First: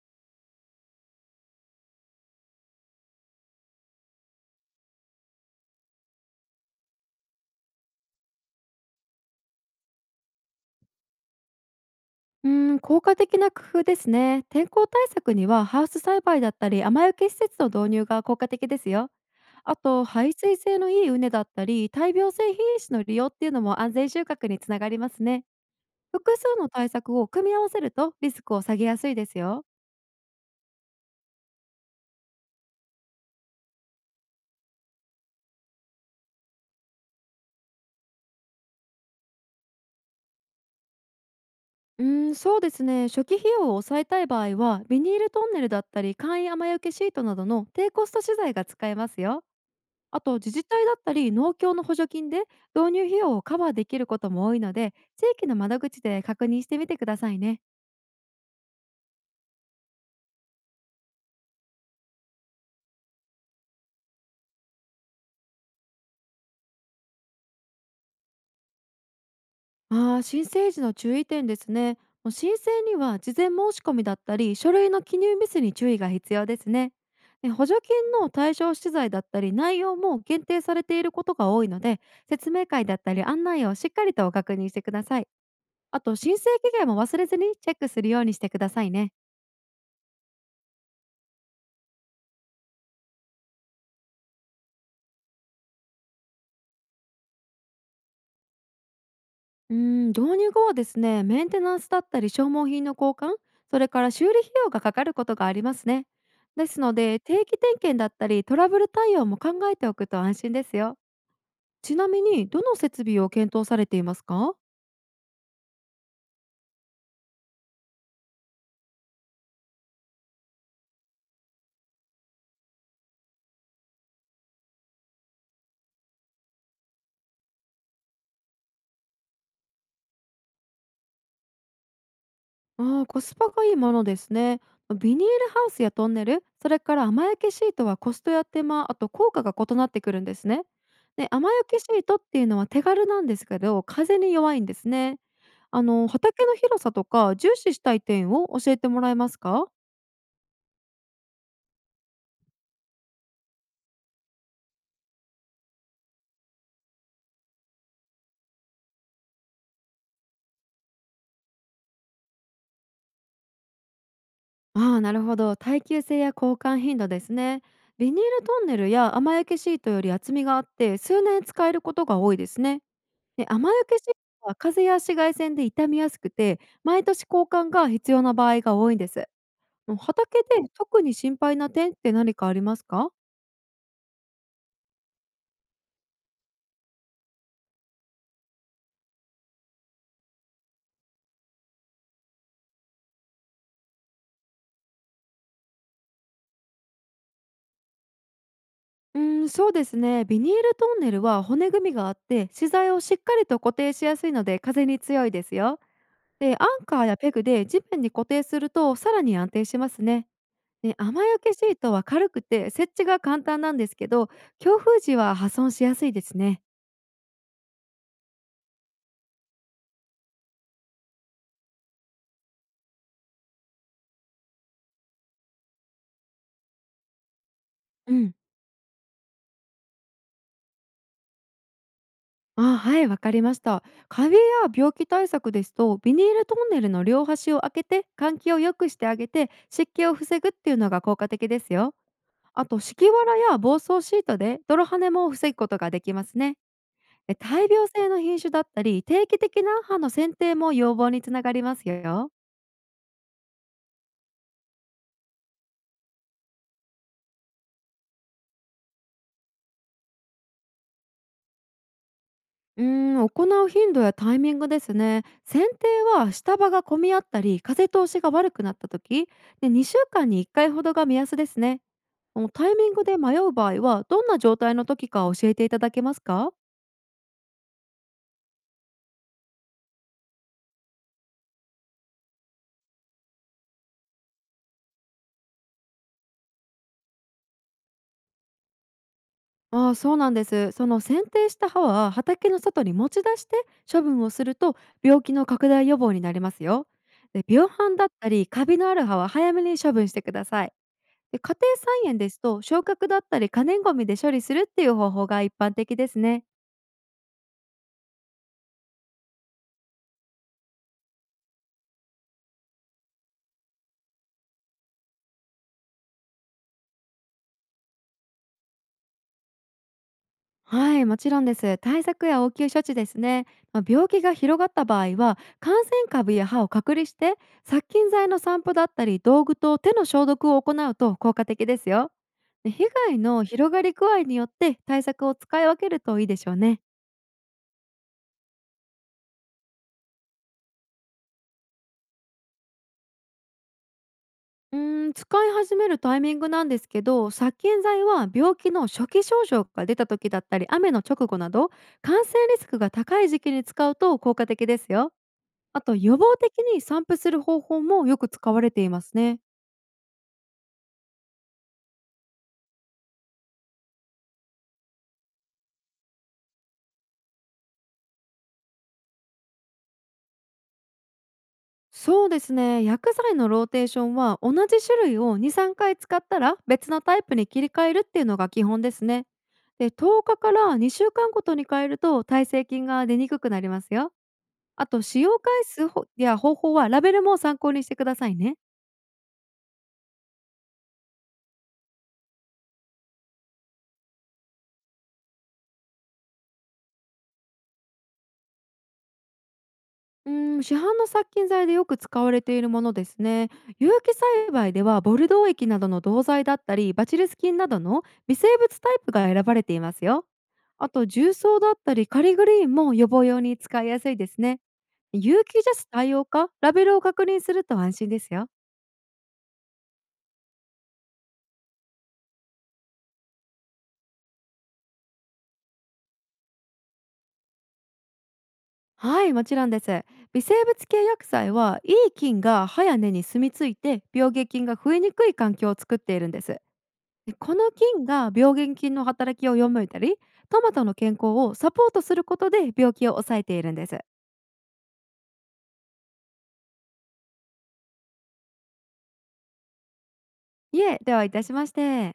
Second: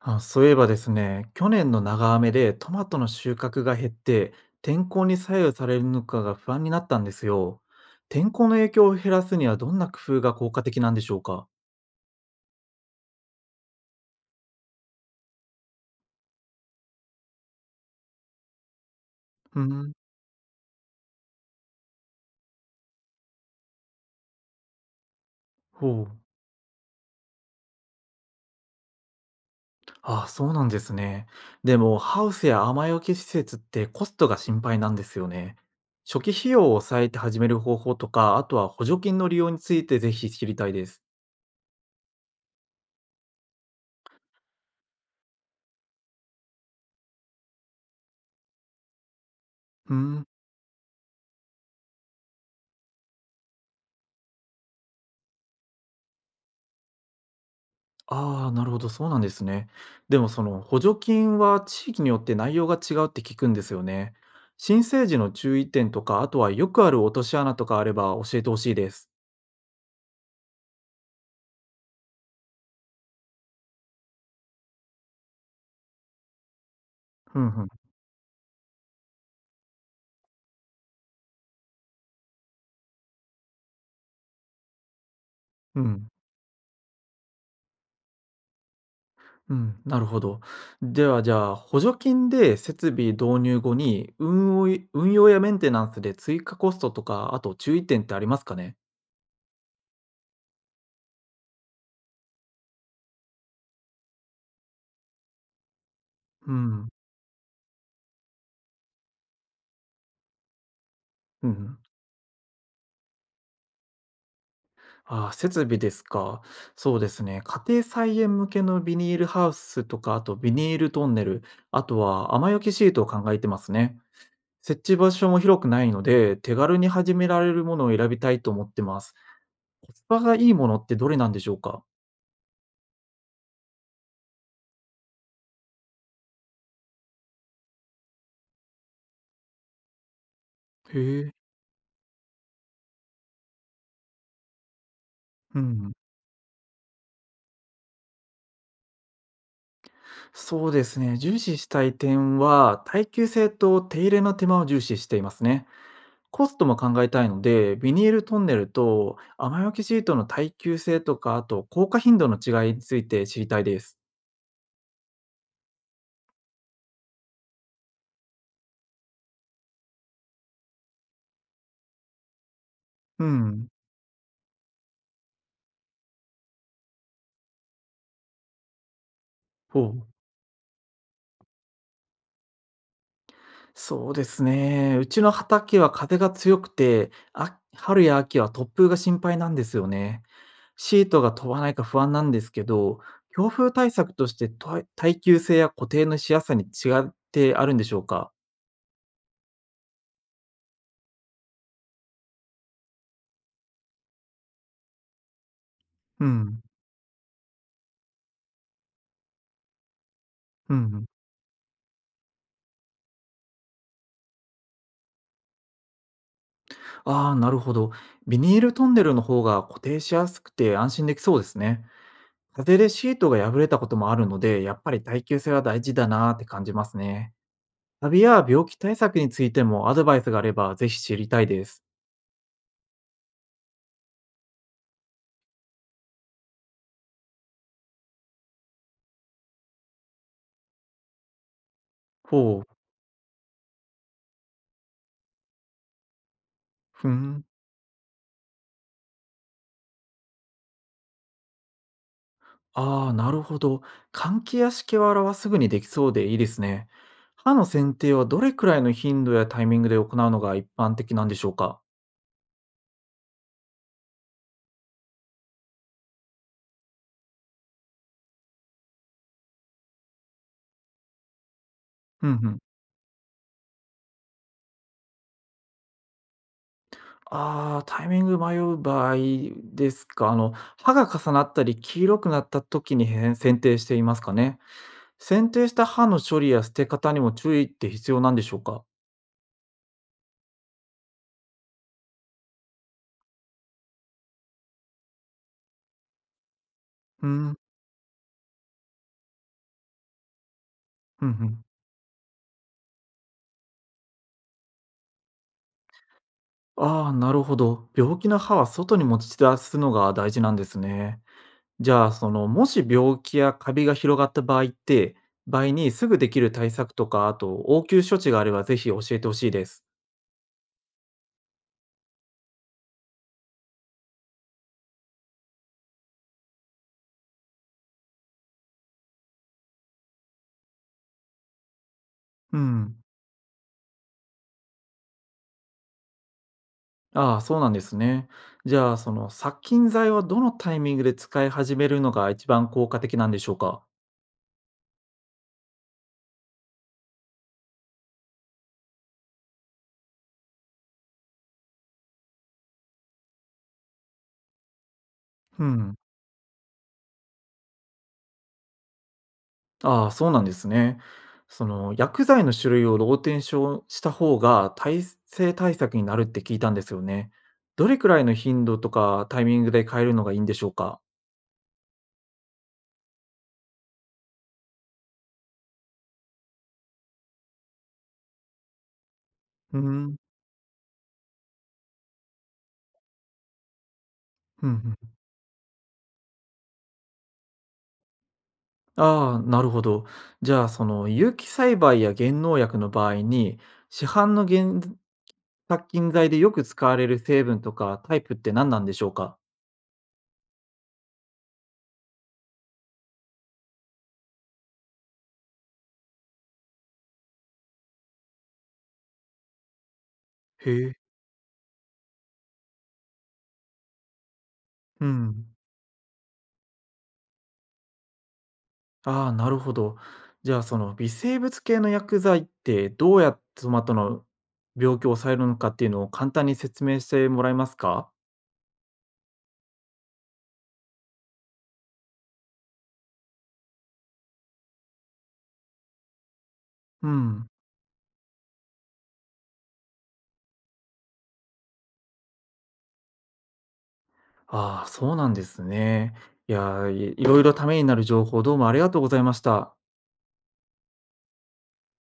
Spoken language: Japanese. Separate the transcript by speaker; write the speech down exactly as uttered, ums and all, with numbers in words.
Speaker 1: あ、そういえばですね、去年の長雨でトマトの収穫が減って、天候に左右されるのかが不安になったんですよ。天候の影響を減らすにはどんな工夫が効果的なんでしょうか？
Speaker 2: うーん、効果的な工夫ですね。天候対策にはハウス栽培だったり雨よけ施設の導入が効果的ですよ。
Speaker 1: う
Speaker 2: あ
Speaker 1: ん、
Speaker 2: と排水性のいい畝だったり大病性品種の利用っていうのも安全収穫につながりますね。
Speaker 1: ほう。
Speaker 2: 複数の対策を組み合わせるとリスクを下げやすいですよ。
Speaker 1: あ、そうなんですね。でも、ハウスや雨よけ施設ってコストが心配なんですよね。初期費用を抑えて始める方法とか、あとは補助金の利用についてぜひ知りたいです。
Speaker 2: うーん、そうですね。初期費用を抑えたい場合はビニールトンネルだったり簡易雨よけシートなどの低コスト資材が使えますよ。
Speaker 1: う
Speaker 2: あ
Speaker 1: ん。
Speaker 2: と自治体だったり農協の補助金で導入費用をカバーできることも多いので、地域の窓口で確認してみてくださいね。
Speaker 1: ああ、なるほど、そうなんですね。でもその補助金は地域によって内容が違うって聞くんですよね。申請時の注意点とか、あとはよくある落とし穴とかあれば教えてほしいです。
Speaker 2: あー申請時の注意点ですね。もう申請には事前申し込みだったり書類の記入ミスに注意が必要ですね。
Speaker 1: うん
Speaker 2: で、
Speaker 1: う
Speaker 2: 補助
Speaker 1: ん。
Speaker 2: 金の対象資材だったり内容も限定されていることが多いので、説明会だったり案内をしっかりと確認してください。
Speaker 1: う
Speaker 2: あ
Speaker 1: ん、
Speaker 2: と申請期限も忘れずにチェックするようにしてくださいね。
Speaker 1: うん、なるほど。ではじゃあ、補助金で設備導入後に運用い運用やメンテナンスで追加コストとか、あと注意点ってありますかね？
Speaker 2: うん、導入後はですね、メンテナンスだったり消耗品の交換、それから修理費用がかかることがありますね。
Speaker 1: う
Speaker 2: です
Speaker 1: ん、
Speaker 2: ので定期点検だったりトラブル対応も考えておくと安心ですよ。
Speaker 1: うん。
Speaker 2: ちなみにどの設備を検討されていますか？
Speaker 1: ああ、設備ですか。そうですね。家庭菜園向けのビニールハウスとか、あとビニールトンネル、あとは雨よけシートを考えてますね。設置場所も広くないので、手軽に始められるものを選びたいと思ってます。コスパがいいものってどれなんでしょうか？
Speaker 2: ああ、コスパがいいものですね。まビニールハウスやトンネル、それから雨焼けシートはコストや手間、あと効果が異なってくるんですね。
Speaker 1: へ
Speaker 2: で、
Speaker 1: え。
Speaker 2: 雨焼けシートっていうのは手軽なんですけど、風に弱いんですね。
Speaker 1: う
Speaker 2: あ
Speaker 1: ん。
Speaker 2: の、畑の広さとか重視したい点を教えてもらえますか？
Speaker 1: そうですね。重視したい点は、耐久性と手入れの手間を重視していますね。コストも考えたいので、ビニールトンネルと雨よけシートの耐久性とか、あと効果頻度の違いについて知りたいです。
Speaker 2: ああ、なるほど。耐久性や交換頻度ですね。ビニールトンネルや雨焼けシートより厚みがあって、数年使えることが多いですね。
Speaker 1: う
Speaker 2: で、雨
Speaker 1: ん。
Speaker 2: よけシートは風や紫外線で傷みやすくて、毎年交換が必要な場合が多いんです。
Speaker 1: ほ
Speaker 2: もう
Speaker 1: う。
Speaker 2: 畑で特に心配な点って何かありますか？
Speaker 1: そうですね。うちの畑は風が強くて、あ、春や秋は突風が心配なんですよね。シートが飛ばないか不安なんですけど、強風対策としてと耐久性や固定のしやすさに違ってあるんでしょうか？
Speaker 2: うーん、そうですね。ビニールトンネルは骨組みがあって、資材をしっかりと固定しやすいので風に強いですよ。
Speaker 1: う
Speaker 2: で、
Speaker 1: ん。
Speaker 2: アンカーやペグで地面に固定するとさらに安定しますね。
Speaker 1: うん
Speaker 2: で、
Speaker 1: うん。
Speaker 2: 雨よけシートは軽くて設置が簡単なんですけど、強風時は破損しやすいですね。
Speaker 1: ああ、なるほど。ビニールトンネルの方が固定しやすくて安心できそうですね。風でシートが破れたこともあるので、やっぱり耐久性は大事だなーって感じますね。カ
Speaker 2: う
Speaker 1: ビ
Speaker 2: ん。
Speaker 1: や病気対策についてもアドバイスがあればぜひ知りたいです。
Speaker 2: あ、はい、わかりました。カビや病気対策ですと、ビニールトンネルの両端を開けて、換気を良くしてあげて、湿気を防ぐっていうのが効果的ですよ。
Speaker 1: ほ
Speaker 2: あ
Speaker 1: う、
Speaker 2: と、敷きわらや防草シートで泥跳ねも防ぐことができますね。
Speaker 1: ふ
Speaker 2: で、
Speaker 1: ん。
Speaker 2: 大病性の品種だったり、定期的な歯の剪定も予防につながりますよ。
Speaker 1: ああ、なるほど。換気や湿気ははすぐにできそうでいいですね。歯の剪定はどれくらいの頻度やタイミングで行うのが一般的なんでしょうか？
Speaker 2: うーん、行う頻度やタイミングですね。剪定は下葉が混み合ったり、風通しが悪くなった時で、にしゅうかんにいっかいほどが目安ですね。
Speaker 1: うんう
Speaker 2: あの、
Speaker 1: ん。
Speaker 2: タイミングで迷う場合はどんな状態の時か教えていただけますか？
Speaker 1: ああ、タイミング迷う場合ですか。あの、刃が重なったり黄色くなった時にへん剪定していますかね。剪定した刃の処理や捨て方にも注意って必要なんでしょうか。
Speaker 2: ああー、そうなんです。その剪定した葉は畑の外に持ち出して処分をすると、病気の拡大予防になりますよ。
Speaker 1: う
Speaker 2: で、
Speaker 1: ん、
Speaker 2: 病斑だったりカビのある葉は早めに処分してください。
Speaker 1: うんう
Speaker 2: で、家
Speaker 1: ん。
Speaker 2: 庭菜園ですと消角だったり可燃ごみで処理するっていう方法が一般的ですね。
Speaker 1: ああ、なるほど。病気の歯は外に持ち出すのが大事なんですね。じゃあ、その、もし病気やカビが広がった場合って、場合にすぐできる対策とか、あと応急処置があればぜひ教えてほしいです。
Speaker 2: はい、もちろんです。対策や応急処置ですね。まあ、病気が広がった場合は、感染株や歯を隔離して、殺菌剤の散布だったり、道具と手の消毒を行うと効果的ですよ。
Speaker 1: う
Speaker 2: で、被
Speaker 1: ん。
Speaker 2: 害の広がり具合によって対策を使い分けるといいでしょうね。
Speaker 1: ああ、そうなんですね。じゃあ、その殺菌剤はどのタイミングで使い始めるのが一番効果的なんでしょうか？
Speaker 2: うーん、使い始めるタイミングなんですけど、殺菌剤は病気の初期症状が出た時だったり、雨の直後など、感染リスクが高い時期に使うと効果的ですよ。
Speaker 1: う
Speaker 2: あ
Speaker 1: ん。
Speaker 2: と予防的に散布する方法もよく使われていますね。
Speaker 1: ああ、そうなんですね。その薬剤の種類をローテーションした方が耐性対策になるって聞いたんですよね。どれくらいの頻度とかタイミングで変えるのがいいんでしょうか？
Speaker 2: そうですね、薬剤のローテーションは同じ種類をに、さんかい使ったら別のタイプに切り替えるっていうのが基本ですね。
Speaker 1: う
Speaker 2: で、
Speaker 1: ん。
Speaker 2: とおかかからにしゅうかんごとに変えると耐性菌が出にくくなりますよ。
Speaker 1: うんう
Speaker 2: あ
Speaker 1: ん
Speaker 2: と使用回数ほや方法はラベルも参考にしてくださいね。
Speaker 1: ああ、なるほど。じゃあ、その有機栽培や減農薬の場合に、市販の原殺菌剤でよく使われる成分とかタイプって何なんでしょうか？
Speaker 2: うん、市販の殺菌剤でよく使われているものですね。有機栽培ではボルドー液などの銅剤だったり、バチルス菌などの微生物タイプが選ばれていますよ。
Speaker 1: へ
Speaker 2: あ
Speaker 1: え。
Speaker 2: と重曹だったりカリグリーンも予防用に使いやすいですね。
Speaker 1: う
Speaker 2: 有
Speaker 1: ん。
Speaker 2: 機ジャス対応かラベルを確認すると安心ですよ。
Speaker 1: ああ、なるほど。じゃあ、その微生物系の薬剤ってどうやってトマトの病気を抑えるのかっていうのを簡単に説明してもらえますか？
Speaker 2: はい、もちろんです。微生物系薬剤はいい菌が歯や根に住み着いて病原菌が増えにくい環境を作っているんです。
Speaker 1: う
Speaker 2: で、
Speaker 1: ん。
Speaker 2: この菌が病原菌の働きを読めたりトマトの健康をサポートすることで病気を抑えているんです。
Speaker 1: ああ、そうなんですね。いやー、いいろいろためになる情報どうもありがとうございました。
Speaker 2: いえ、ではいたしまして。